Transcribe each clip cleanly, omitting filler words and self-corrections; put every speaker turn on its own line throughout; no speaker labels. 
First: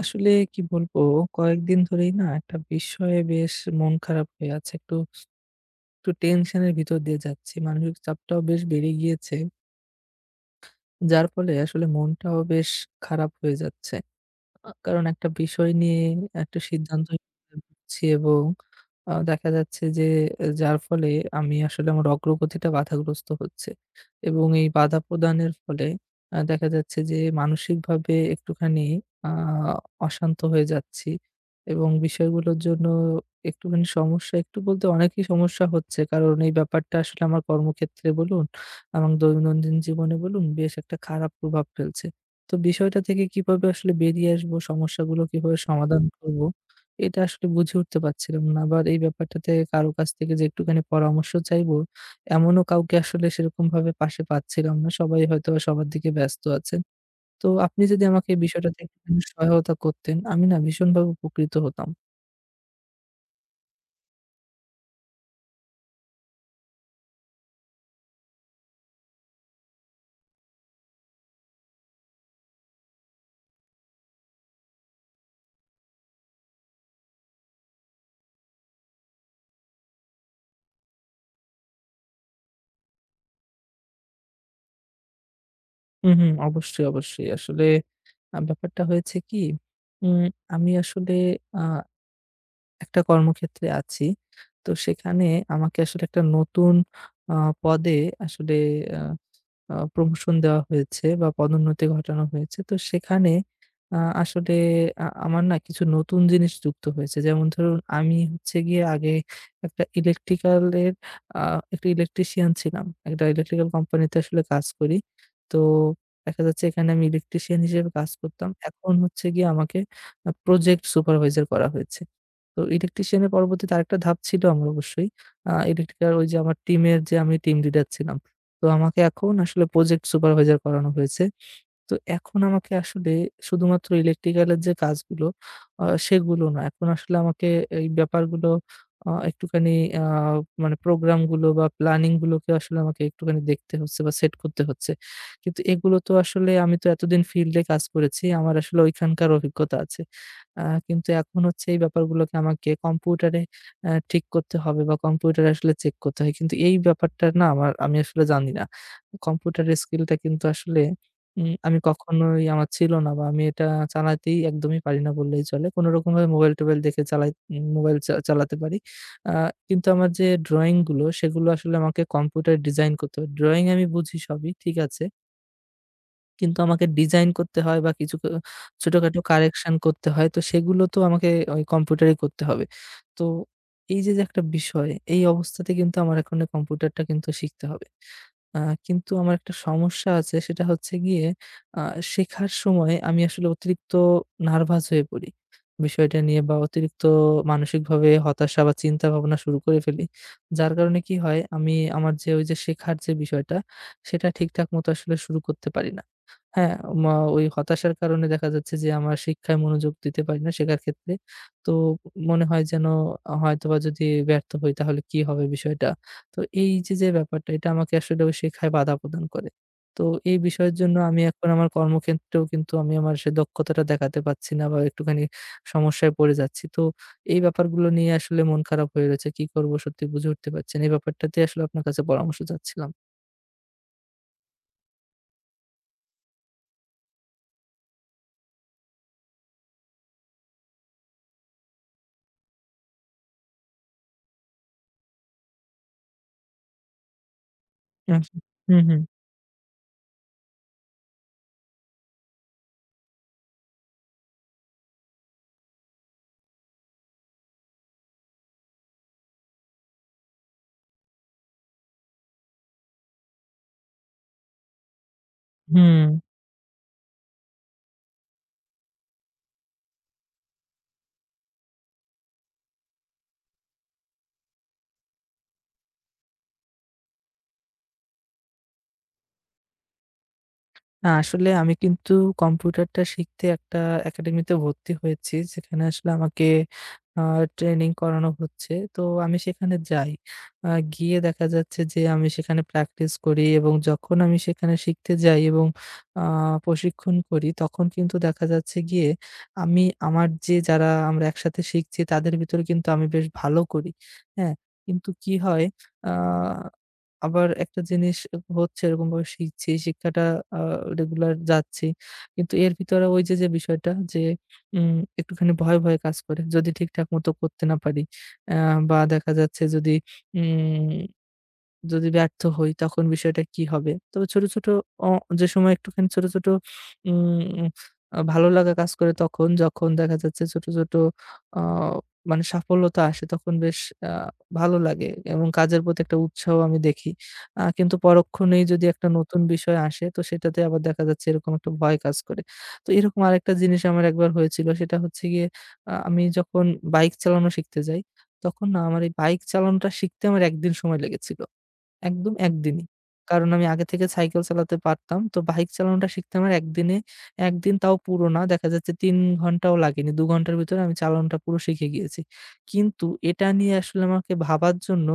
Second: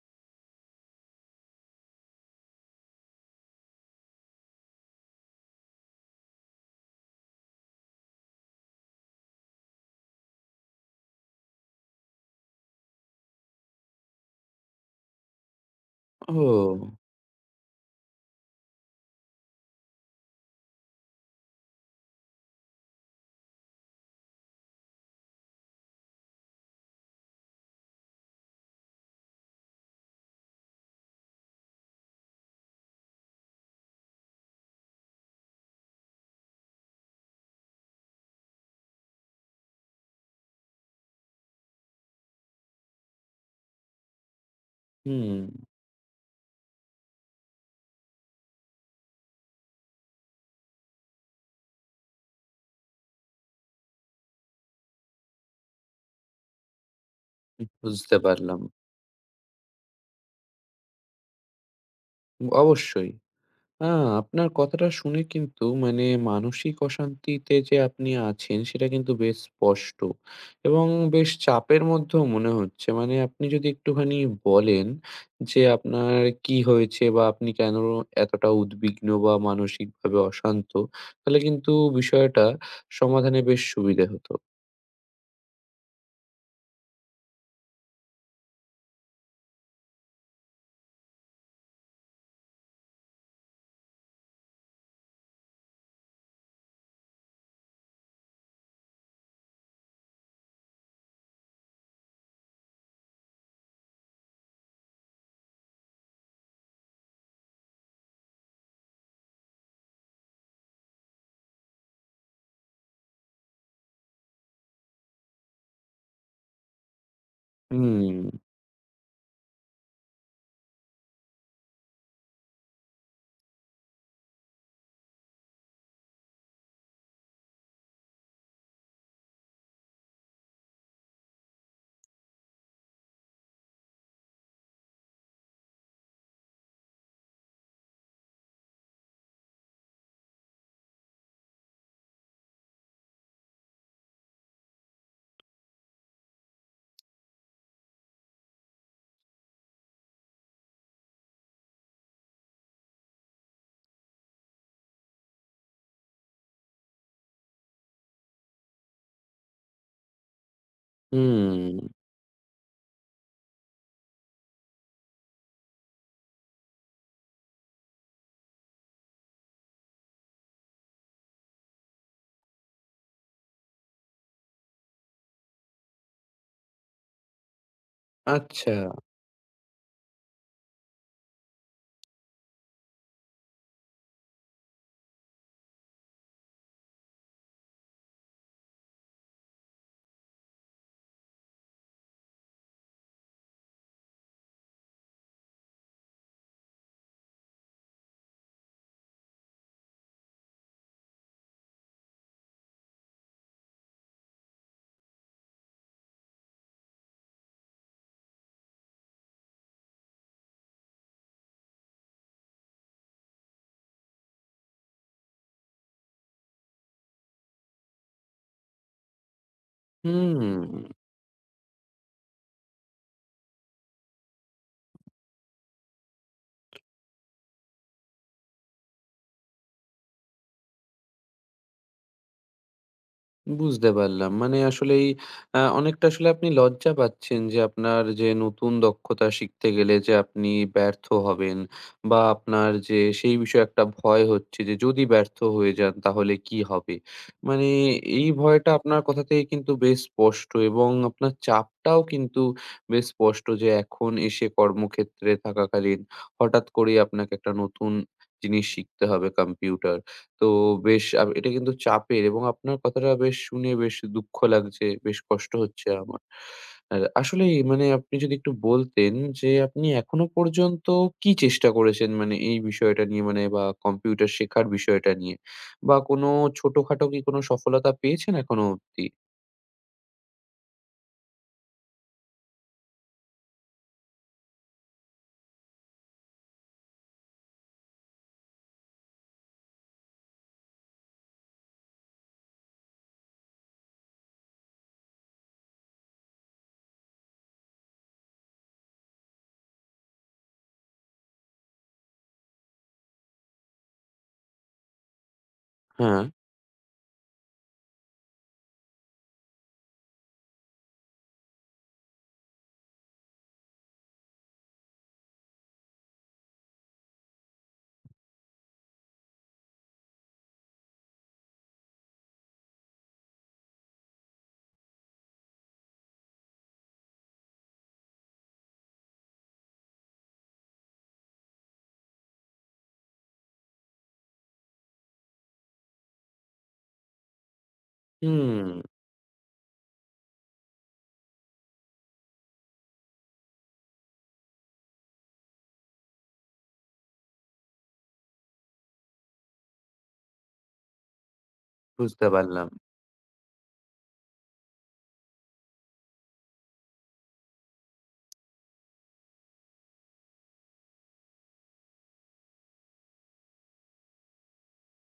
আসলে কি বলবো? কয়েকদিন ধরেই না একটা বিষয়ে বেশ মন খারাপ হয়ে আছে। একটু টেনশনের ভিতর দিয়ে যাচ্ছি। মানসিক চাপটাও বেশ বেড়ে গিয়েছে। যার ফলে আসলে মনটাও বেশ খারাপ হয়ে যাচ্ছে। কারণ একটা বিষয় নিয়ে একটা
ও!
সিদ্ধান্ত ভুগছি এবং দেখা যাচ্ছে যে যার ফলে আমি আসলে আমার অগ্রগতিটা বাধাগ্রস্ত হচ্ছে। এবং এই বাধা প্রদানের ফলে দেখা যাচ্ছে যে মানসিকভাবে একটুখানি আ অশান্ত হয়ে যাচ্ছি। এবং বিষয়গুলোর জন্য একটুখানি সমস্যা একটু বলতে অনেকই সমস্যা হচ্ছে। কারণ এই ব্যাপারটা আসলে আমার কর্মক্ষেত্রে বলুন, আমার দৈনন্দিন জীবনে বলুন বেশ একটা খারাপ প্রভাব ফেলছে। তো বিষয়টা থেকে কিভাবে আসলে বেরিয়ে আসবো, সমস্যাগুলো
হুম,
কিভাবে সমাধান করব? এটা আসলে বুঝে উঠতে পারছিলাম না। আবার এই ব্যাপারটাতে কারো কাছ থেকে যে একটুখানি পরামর্শ চাইবো, এমনও কাউকে আসলে সেরকমভাবে পাশে পাচ্ছিলাম না। সবাই হয়তোবা সবার দিকে ব্যস্ত আছেন। তো আপনি যদি
বুঝতে
আমাকে এই
পারলাম।
বিষয়টাতে একটুখানি সহায়তা করতেন, আমি না ভীষণভাবে উপকৃত হতাম।
অবশ্যই। আ আপনার কথাটা শুনে কিন্তু মানে মানসিক অশান্তিতে যে আপনি আছেন সেটা কিন্তু বেশ স্পষ্ট এবং বেশ চাপের মধ্যেও মনে হচ্ছে। মানে আপনি যদি একটুখানি বলেন যে আপনার কি হয়েছে বা আপনি কেন এতটা উদ্বিগ্ন বা মানসিকভাবে অশান্ত, তাহলে কিন্তু বিষয়টা সমাধানে বেশ সুবিধে হতো।
হুম, হুম, অবশ্যই, অবশ্যই। আসলে ব্যাপারটা হয়েছে কি, উম আমি আসলে আ একটা কর্মক্ষেত্রে আছি। তো সেখানে আমাকে আসলে একটা নতুন আ পদে আসলে আ আ প্রমোশন দেওয়া হয়েছে বা পদোন্নতি ঘটানো হয়েছে। তো সেখানে আ আসলে আমার না কিছু নতুন জিনিস যুক্ত হয়েছে। যেমন ধরুন আমি হচ্ছে গিয়ে আগে একটা ইলেকট্রিক্যাল এর আ একটা ইলেকট্রিশিয়ান ছিলাম। একটা ইলেকট্রিক্যাল কোম্পানিতে আসলে কাজ করি। তো দেখা যাচ্ছে এখানে আমি ইলেকট্রিশিয়ান হিসেবে কাজ
হুম,
করতাম। এখন হচ্ছে গিয়ে আমাকে প্রজেক্ট সুপারভাইজার করা হয়েছে। তো ইলেকট্রিশিয়ান এর পরবর্তীতে আরেকটা ধাপ ছিল আমার অবশ্যই। ইলেকট্রিক্যাল ওই যে আমার টিমের যে আমি টিম লিডার ছিলাম। তো আমাকে এখন আসলে প্রজেক্ট সুপারভাইজার করানো হয়েছে। তো এখন আমাকে আসলে শুধুমাত্র ইলেকট্রিক্যালের যে কাজগুলো সেগুলো না। এখন আসলে আমাকে এই ব্যাপারগুলো একটুখানি আ মানে প্রোগ্রামগুলো বা প্ল্যানিং গুলোকে আসলে আমাকে একটুখানি দেখতে হচ্ছে বা সেট করতে হচ্ছে। কিন্তু এগুলো তো আসলে আমি তো এতদিন ফিল্ডে কাজ করেছি। আমার আসলে ওইখানকার অভিজ্ঞতা আছে। কিন্তু এখন হচ্ছে এই ব্যাপারগুলোকে আমাকে কম্পিউটারে ঠিক করতে হবে বা কম্পিউটারে আসলে চেক করতে হয়। কিন্তু এই ব্যাপারটা না আমি আসলে জানি না। কম্পিউটারের স্কিলটা কিন্তু আসলে আমি
হুম,
কখনোই আমার ছিল না বা আমি এটা চালাতেই একদমই পারি না বললেই চলে। কোনরকমভাবে মোবাইল-টোবাইল দেখে চালাই মোবাইল চালাতে পারি। আ কিন্তু আমার যে ড্রইং গুলো সেগুলো আসলে আমাকে কম্পিউটারে ডিজাইন করতে হয়। ড্রইং আমি বুঝি সবই, ঠিক আছে। কিন্তু আমাকে ডিজাইন করতে হয় বা কিছু
আচ্ছা,
ছোটখাটো কারেকশন করতে হয়। তো সেগুলো তো আমাকে ওই কম্পিউটারেই করতে হবে। তো এই যে, যে একটা বিষয়, এই অবস্থাতে কিন্তু আমার এখন কম্পিউটারটা কিন্তু শিখতে হবে। আ কিন্তু আমার একটা সমস্যা আছে সেটা হচ্ছে গিয়ে আ শেখার সময় আমি আসলে অতিরিক্ত নার্ভাস হয়ে পড়ি। বিষয়টা নিয়ে বা অতিরিক্ত মানসিকভাবে হতাশা বা চিন্তা ভাবনা শুরু করে ফেলি। যার কারণে কি হয় আমার যে ওই যে শেখার যে বিষয়টা সেটা ঠিকঠাক মতো আসলে শুরু করতে পারি না। হ্যাঁ, ওই হতাশার কারণে দেখা যাচ্ছে যে আমার শিক্ষায় মনোযোগ দিতে পারি না শেখার ক্ষেত্রে। তো মনে হয় যেন হয়তোবা যদি ব্যর্থ হই তাহলে কি হবে বিষয়টা। তো এই যে, যে ব্যাপারটা এটা আমাকে আসলে ওই শেখায় বাধা প্রদান করে। তো এই বিষয়ের
হুম।
জন্য আমি এখন আমার কর্মক্ষেত্রেও কিন্তু আমার সে দক্ষতাটা দেখাতে পারছি না বা একটুখানি সমস্যায় পড়ে যাচ্ছি। তো এই ব্যাপারগুলো নিয়ে আসলে মন খারাপ হয়ে রয়েছে। কি করব সত্যি বুঝে উঠতে পারছি না। এই ব্যাপারটাতে আসলে আপনার কাছে পরামর্শ চাচ্ছিলাম।
বুঝতে পারলাম। মানে আসলেই অনেকটা আসলে আপনি লজ্জা পাচ্ছেন যে আপনার যে নতুন দক্ষতা শিখতে গেলে যে আপনি ব্যর্থ হবেন, বা আপনার যে সেই বিষয়ে একটা ভয় হচ্ছে যে যদি ব্যর্থ হয়ে যান তাহলে কি হবে? মানে এই
আচ্ছা।
ভয়টা
হুম, হুম।
আপনার কথা থেকে কিন্তু বেশ স্পষ্ট, এবং আপনার চাপটাও কিন্তু বেশ স্পষ্ট যে এখন এসে কর্মক্ষেত্রে থাকাকালীন হঠাৎ করেই আপনাকে একটা নতুন জিনিস শিখতে হবে, কম্পিউটার। তো বেশ এটা কিন্তু চাপের, এবং আপনার কথাটা বেশ শুনে বেশ দুঃখ লাগছে, বেশ কষ্ট হচ্ছে
হুম।
আমার। আর আসলেই মানে আপনি যদি একটু বলতেন যে আপনি এখনো পর্যন্ত কি চেষ্টা করেছেন, মানে এই বিষয়টা নিয়ে মানে, বা কম্পিউটার শেখার বিষয়টা নিয়ে? বা কোনো ছোটখাটো কি কোনো সফলতা পেয়েছেন এখনো অব্দি?
না, আসলে আমি কিন্তু কম্পিউটারটা শিখতে একটা একাডেমিতে ভর্তি হয়েছি। যেখানে আসলে আমাকে আ ট্রেনিং করানো হচ্ছে। তো আমি সেখানে যাই। গিয়ে দেখা যাচ্ছে যে আমি সেখানে প্র্যাকটিস করি এবং যখন আমি সেখানে শিখতে যাই এবং আ প্রশিক্ষণ করি তখন কিন্তু দেখা যাচ্ছে গিয়ে আমি আমার যে যারা আমরা একসাথে শিখছি তাদের ভিতরে কিন্তু আমি বেশ ভালো করি। হ্যাঁ? কিন্তু কি হয় আ
হ্যাঁ,
আবার একটা জিনিস হচ্ছে এরকমভাবে শিখছি, শিক্ষাটা আ রেগুলার যাচ্ছি। কিন্তু এর ভিতরে ওই যে, যে বিষয়টা যে একটুখানি ভয়, ভয় কাজ করে। যদি ঠিকঠাক মতো করতে না পারি। অ্যা বা দেখা যাচ্ছে যদি উম যদি ব্যর্থ হই তখন বিষয়টা কি হবে? তবে ছোট, ছোট অ যে সময় একটুখানি ছোট, ছোট উম আ ভালো লাগা কাজ করে তখন যখন দেখা যাচ্ছে ছোট, ছোট আ মানে সাফল্যতা আসে তখন বেশ আ ভালো লাগে এবং কাজের প্রতি একটা উৎসাহ আমি দেখি। কিন্তু পরক্ষণেই
হুম,
যদি একটা নতুন বিষয় আসে তো সেটাতে আবার দেখা যাচ্ছে এরকম একটা ভয় কাজ করে। তো এরকম আরেকটা জিনিস আমার একবার হয়েছিল সেটা হচ্ছে গিয়ে আমি যখন বাইক চালানো শিখতে যাই, তখন না আমার এই বাইক চালানোটা শিখতে আমার ১ দিন সময় লেগেছিল।
বুঝতে
একদম
পারলাম।
একদিনই। কারণ আমি আগে থেকে সাইকেল চালাতে পারতাম। তো বাইক চালানোটা শিখতে আমার একদিনে, একদিন তাও পুরো না। দেখা যাচ্ছে ৩ ঘন্টাও লাগেনি। ২ ঘন্টার ভিতরে আমি চালানোটা পুরো শিখে গিয়েছি। কিন্তু এটা নিয়ে আসলে আমাকে ভাবার জন্য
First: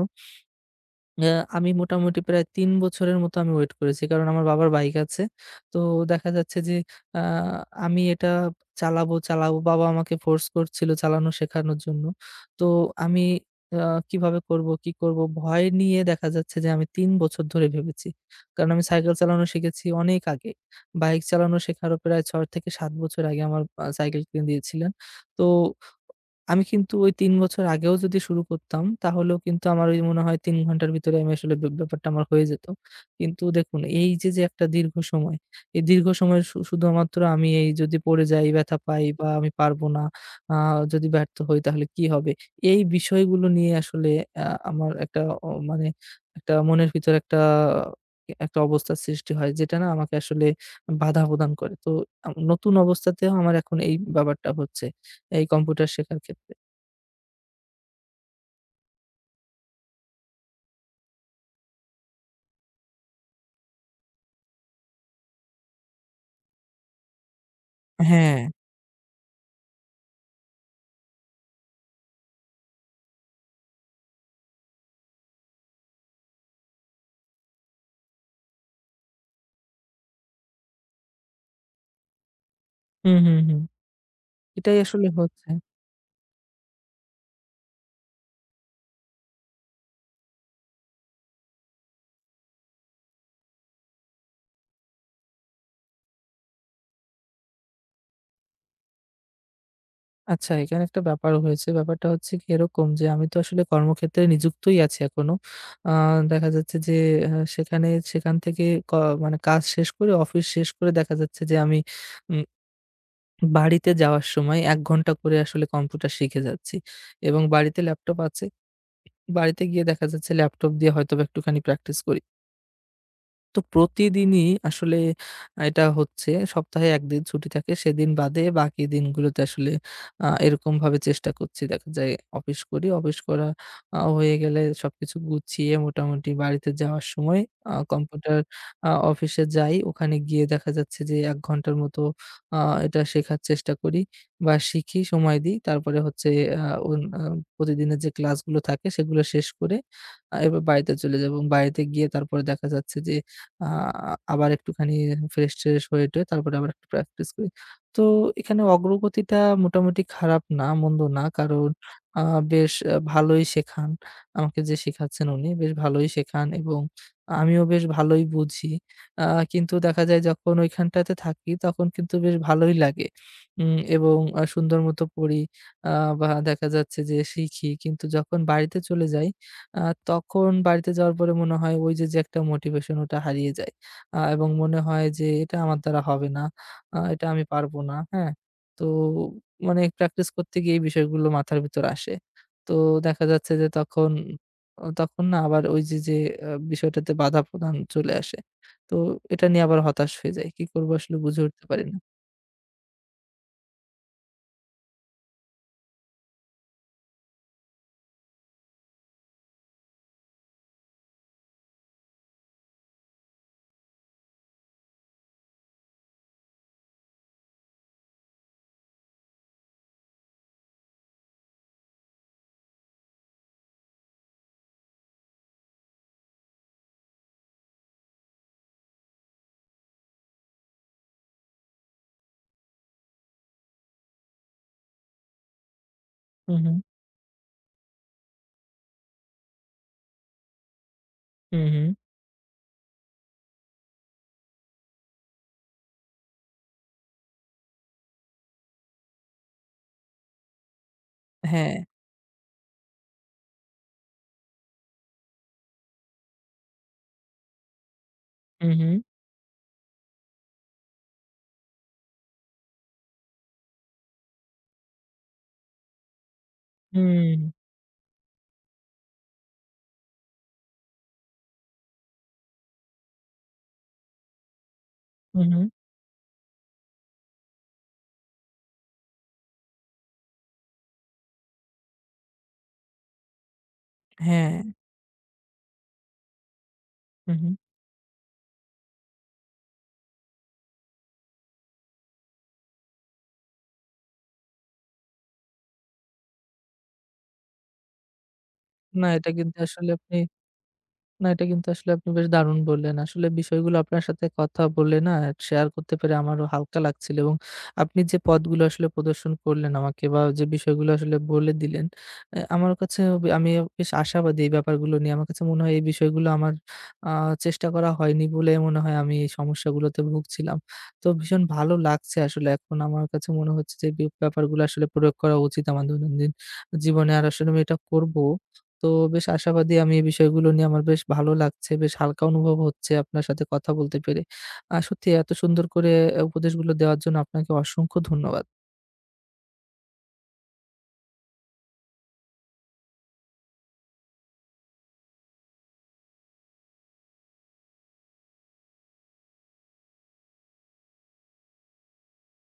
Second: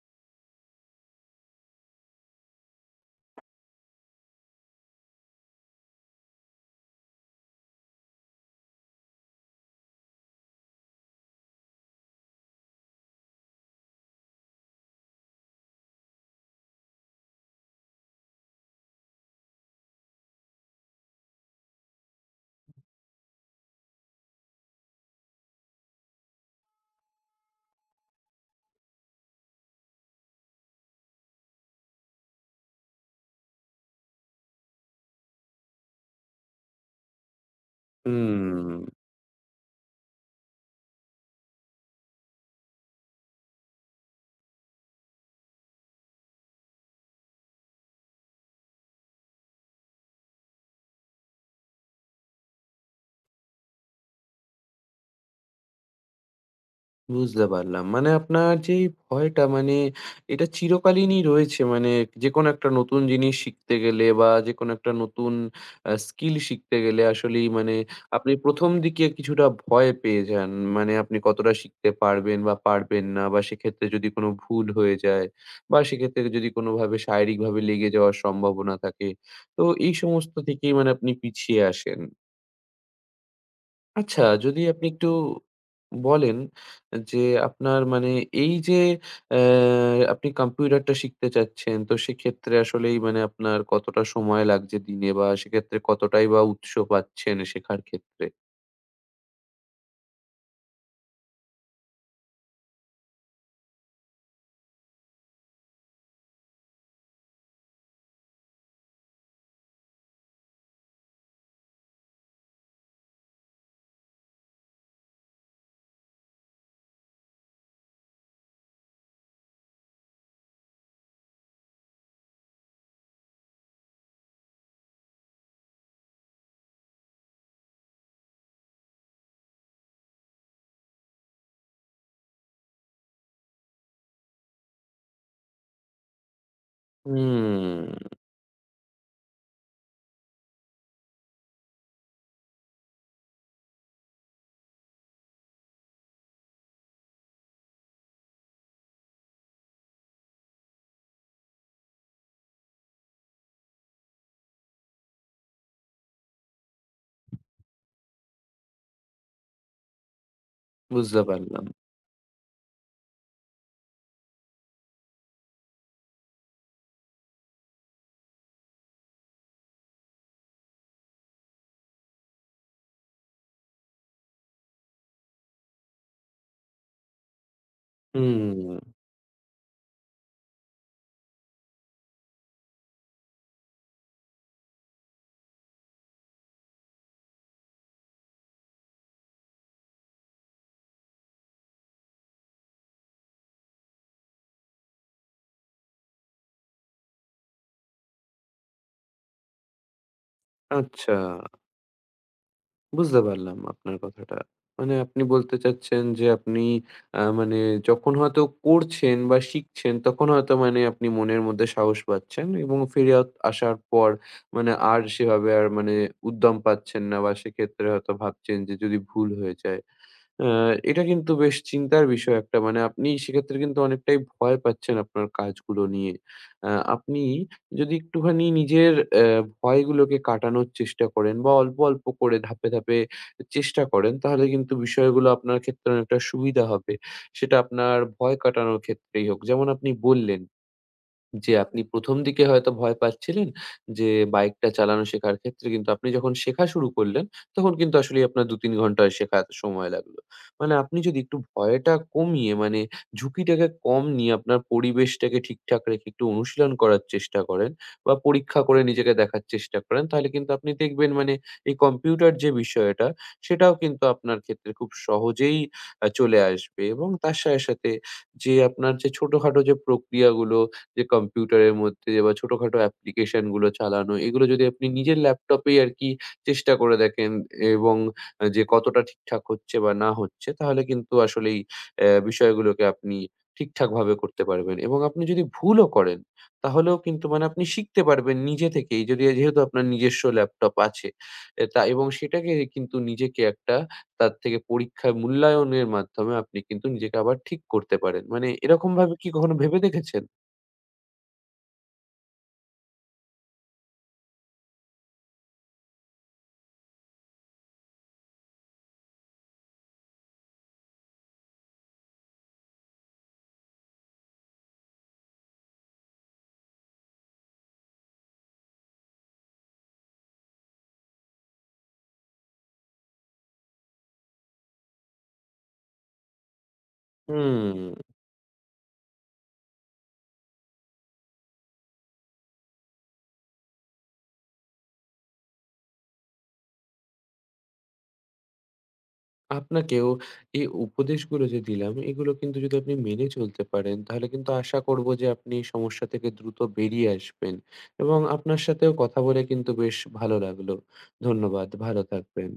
অ্যা আমি মোটামুটি প্রায় ৩ বছরের মতো আমি ওয়েট করেছি। কারণ আমার বাবার বাইক আছে। তো দেখা যাচ্ছে যে আ আমি এটা চালাবো, চালাবো। বাবা আমাকে ফোর্স করছিল চালানো শেখানোর জন্য। তো আমি কিভাবে করব, কি করব ভয় নিয়ে দেখা যাচ্ছে যে আমি ৩ বছর ধরে ভেবেছি। কারণ আমি সাইকেল চালানো শিখেছি অনেক আগে। বাইক চালানো শেখারও প্রায় ৬ থেকে ৭ বছর আগে আমার সাইকেল কিনে দিয়েছিলেন। তো আমি কিন্তু ওই ৩ বছর আগেও যদি শুরু করতাম, তাহলেও কিন্তু আমার ওই মনে হয় ৩ ঘন্টার ভিতরে আমি আসলে ব্যাপারটা আমার হয়ে যেত। কিন্তু দেখুন এই যে, যে একটা দীর্ঘ সময়, এই দীর্ঘ সময় শুধুমাত্র আমি এই যদি পড়ে যাই, ব্যথা
হুম।
পাই বা আমি পারবো না, আ যদি ব্যর্থ হই তাহলে কি হবে? এই বিষয়গুলো নিয়ে আসলে আ আমার একটা মানে একটা মনের ভিতর একটা একটা অবস্থার সৃষ্টি হয় যেটা না আমাকে আসলে বাধা প্রদান করে। তো নতুন অবস্থাতেও আমার এখন এই ব্যাপারটা হচ্ছে। এই কম্পিউটার শেখার ক্ষেত্রে।
বুঝতে পারলাম। মানে আপনার যে এই ভয়টা, মানে এটা চিরকালীনই রয়েছে। মানে যেকোনো একটা নতুন জিনিস শিখতে গেলে, বা যেকোনো একটা নতুন স্কিল শিখতে গেলে আসলেই মানে আপনি
হ্যাঁ।
১ম দিকে কিছুটা ভয় পেয়ে যান। মানে আপনি কতটা শিখতে পারবেন বা পারবেন না, বা সেক্ষেত্রে যদি কোনো ভুল হয়ে যায়, বা সেক্ষেত্রে যদি কোনোভাবে শারীরিকভাবে লেগে যাওয়ার সম্ভাবনা থাকে। তো এই সমস্ত থেকেই মানে আপনি পিছিয়ে আসেন।
হুম, হুম, হুম।
আচ্ছা, যদি
এটাই
আপনি
আসলে
একটু
হচ্ছে।
বলেন যে আপনার মানে এই যে আপনি কম্পিউটারটা শিখতে চাচ্ছেন, তো সেক্ষেত্রে আসলেই মানে আপনার কতটা সময় লাগছে দিনে, বা সেক্ষেত্রে কতটাই বা উৎস পাচ্ছেন শেখার ক্ষেত্রে?
আচ্ছা এখানে একটা ব্যাপার হয়েছে। ব্যাপারটা হচ্ছে কি এরকম যে আমি তো আসলে কর্মক্ষেত্রে নিযুক্তই আছি এখনো। আ দেখা যাচ্ছে যে সেখান থেকে ক মানে কাজ শেষ করে অফিস শেষ করে দেখা যাচ্ছে যে আমি উম বাড়িতে যাওয়ার সময় ১ ঘন্টা করে আসলে কম্পিউটার শিখে যাচ্ছি। এবং বাড়িতে ল্যাপটপ আছে। বাড়িতে গিয়ে দেখা যাচ্ছে ল্যাপটপ দিয়ে হয়তোবা একটুখানি প্র্যাকটিস করি। তো প্রতিদিনই আসলে এটা হচ্ছে সপ্তাহে ১ দিন ছুটি থাকে সেদিন বাদে বাকি দিনগুলোতে আসলে এরকমভাবে চেষ্টা করছি। দেখা যায় অফিস করা হয়ে গেলে সবকিছু গুছিয়ে মোটামুটি বাড়িতে যাওয়ার সময় আ
হুম,
কম্পিউটার আ অফিসে যাই। ওখানে গিয়ে দেখা যাচ্ছে যে ১ ঘন্টার মতো আ এটা শেখার চেষ্টা করি বা শিখি, সময় দিই। তারপরে হচ্ছে আ অন আ প্রতিদিনের যে ক্লাসগুলো থাকে সেগুলো শেষ করে এবার বাড়িতে চলে যাব। বাড়িতে গিয়ে তারপরে দেখা যাচ্ছে যে আ আবার একটুখানি ফ্রেশ-ট্রেশ হয়ে-টয়ে তারপরে আবার একটু প্র্যাকটিস করি। তো এখানে অগ্রগতিটা মোটামুটি খারাপ না, মন্দ
বুঝতে
না।
পারলাম।
কারণ আ বেশ ভালোই শেখান। আমাকে যে শেখাচ্ছেন উনি বেশ ভালোই শেখান এবং আমিও বেশ ভালোই বুঝি। আ কিন্তু দেখা যায় যখন ওইখানটাতে থাকি তখন কিন্তু বেশ ভালোই লাগে। এবং সুন্দর মতো পড়ি আ বা দেখা যাচ্ছে যে শিখি। কিন্তু যখন বাড়িতে
হুম।
চলে যাই আ তখন বাড়িতে যাওয়ার পরে মনে হয় ওই যে, যে একটা মোটিভেশন ওটা হারিয়ে যায়। এবং মনে হয় যে এটা আমার দ্বারা হবে না। এটা আমি পারব না। হ্যাঁ? তো মানে প্র্যাকটিস করতে গিয়ে এই বিষয়গুলো মাথার ভিতর আসে। তো দেখা যাচ্ছে যে তখন, তখন না আবার ওই যে, যে বিষয়টাতে বাধা প্রদান চলে আসে। তো এটা নিয়ে আবার হতাশ হয়ে যাই। কি করব
আচ্ছা,
আসলে বুঝে উঠতে পারি না।
বুঝতে পারলাম আপনার কথাটা। মানে আপনি বলতে চাচ্ছেন যে আপনি মানে যখন হয়তো করছেন বা শিখছেন তখন হয়তো মানে আপনি মনের মধ্যে সাহস পাচ্ছেন, এবং ফিরে আসার পর মানে আর সেভাবে আর মানে উদ্যম পাচ্ছেন না, বা সেক্ষেত্রে হয়তো ভাবছেন যে যদি ভুল হয়ে যায়। আ এটা কিন্তু বেশ চিন্তার বিষয় একটা। মানে আপনি সেক্ষেত্রে কিন্তু অনেকটাই ভয় পাচ্ছেন আপনার কাজগুলো নিয়ে। আ আপনি যদি একটুখানি নিজের ভয়গুলোকে কাটানোর চেষ্টা করেন, বা অল্প, অল্প করে ধাপে, ধাপে চেষ্টা করেন, তাহলে কিন্তু বিষয়গুলো আপনার ক্ষেত্রে অনেকটা
হু,
সুবিধা
হু,
হবে। সেটা আপনার ভয় কাটানোর ক্ষেত্রেই হোক। যেমন আপনি বললেন যে
হু, হু।
আপনি ১ম দিকে হয়তো ভয় পাচ্ছিলেন যে বাইকটা চালানো শেখার ক্ষেত্রে, কিন্তু আপনি যখন শেখা শুরু করলেন, তখন কিন্তু আসলেই আপনার ২-৩ ঘন্টা শেখা সময় লাগলো। মানে আপনি যদি একটু
হ্যাঁ।
ভয়টা কমিয়ে মানে ঝুঁকিটাকে কম নিয়ে আপনার পরিবেশটাকে ঠিকঠাক রেখে একটু অনুশীলন করার চেষ্টা করেন, বা পরীক্ষা
হু,
করে
হু।
নিজেকে দেখার চেষ্টা করেন, তাহলে কিন্তু আপনি দেখবেন মানে এই কম্পিউটার যে বিষয়টা, সেটাও কিন্তু আপনার ক্ষেত্রে খুব সহজেই চলে আসবে, এবং তার
হুম।
সাথে, সাথে যে আপনার যে ছোটখাটো যে প্রক্রিয়াগুলো যে কম্পিউটারের মধ্যে, বা ছোটখাটো অ্যাপ্লিকেশন গুলো চালানো, এগুলো যদি আপনি নিজের
হু, হু।
ল্যাপটপেই আরকি চেষ্টা করে দেখেন, এবং যে কতটা ঠিকঠাক হচ্ছে বা না হচ্ছে, তাহলে কিন্তু আসলেই বিষয়গুলোকে আপনি ঠিকঠাকভাবে করতে
হ্যাঁ।
পারবেন, এবং আপনি যদি ভুলও করেন, তাহলেও কিন্তু
হু,
মানে
হু।
আপনি শিখতে পারবেন নিজে থেকেই। যদি যেহেতু আপনার নিজস্ব ল্যাপটপ আছে, তা, এবং সেটাকে কিন্তু নিজেকে একটা তার থেকে পরীক্ষায় মূল্যায়নের মাধ্যমে আপনি কিন্তু নিজেকে আবার ঠিক করতে পারেন। মানে
না
এরকমভাবে কি
এটা
কখনো
কিন্তু
ভেবে
আসলে আপনি
দেখেছেন?
না, এটা কিন্তু আসলে আপনি বেশ দারুণ বললেন। আসলে বিষয়গুলো আপনার সাথে কথা বলে না শেয়ার করতে পেরে আমারও হালকা লাগছিল এবং আপনি যে পথগুলো আসলে প্রদর্শন করলেন আমাকে বা যে বিষয়গুলো আসলে বলে দিলেন, অ্যা আমার কাছে বে আমি বেশ আশাবাদী এই ব্যাপারগুলো নিয়ে। আমার কাছে মনে হয় এই বিষয়গুলো আমার আ চেষ্টা করা হয়নি বলে মনে হয় আমি এই সমস্যাগুলোতে ভুগছিলাম। তো ভীষণ ভালো লাগছে আসলে এখন আমার কাছে মনে হচ্ছে যে ব্যাপারগুলো আসলে প্রয়োগ করা উচিত আমার দৈনন্দিন জীবনে। আর আসলে আমি এটা
হুম,
করব। তো বেশ আশাবাদী আমি এই বিষয়গুলো নিয়ে আমার বেশ ভালো লাগছে। বেশ হালকা অনুভব হচ্ছে আপনার সাথে কথা বলতে পেরে। সত্যি এত সুন্দর করে এ উপদেশগুলো দেওয়ার জন্য আপনাকে অসংখ্য ধন্যবাদ।
আপনাকেও। এই উপদেশগুলো যে দিলাম, এগুলো কিন্তু যদি আপনি মেনে চলতে পারেন, তাহলে কিন্তু আশা করব যে আপনি এই সমস্যা থেকে দ্রুত বেরিয়ে আসবেন, এবং আপনার সাথেও কথা বলে কিন্তু বেশ ভালো লাগলো। ধন্যবাদ, ভালো থাকবেন।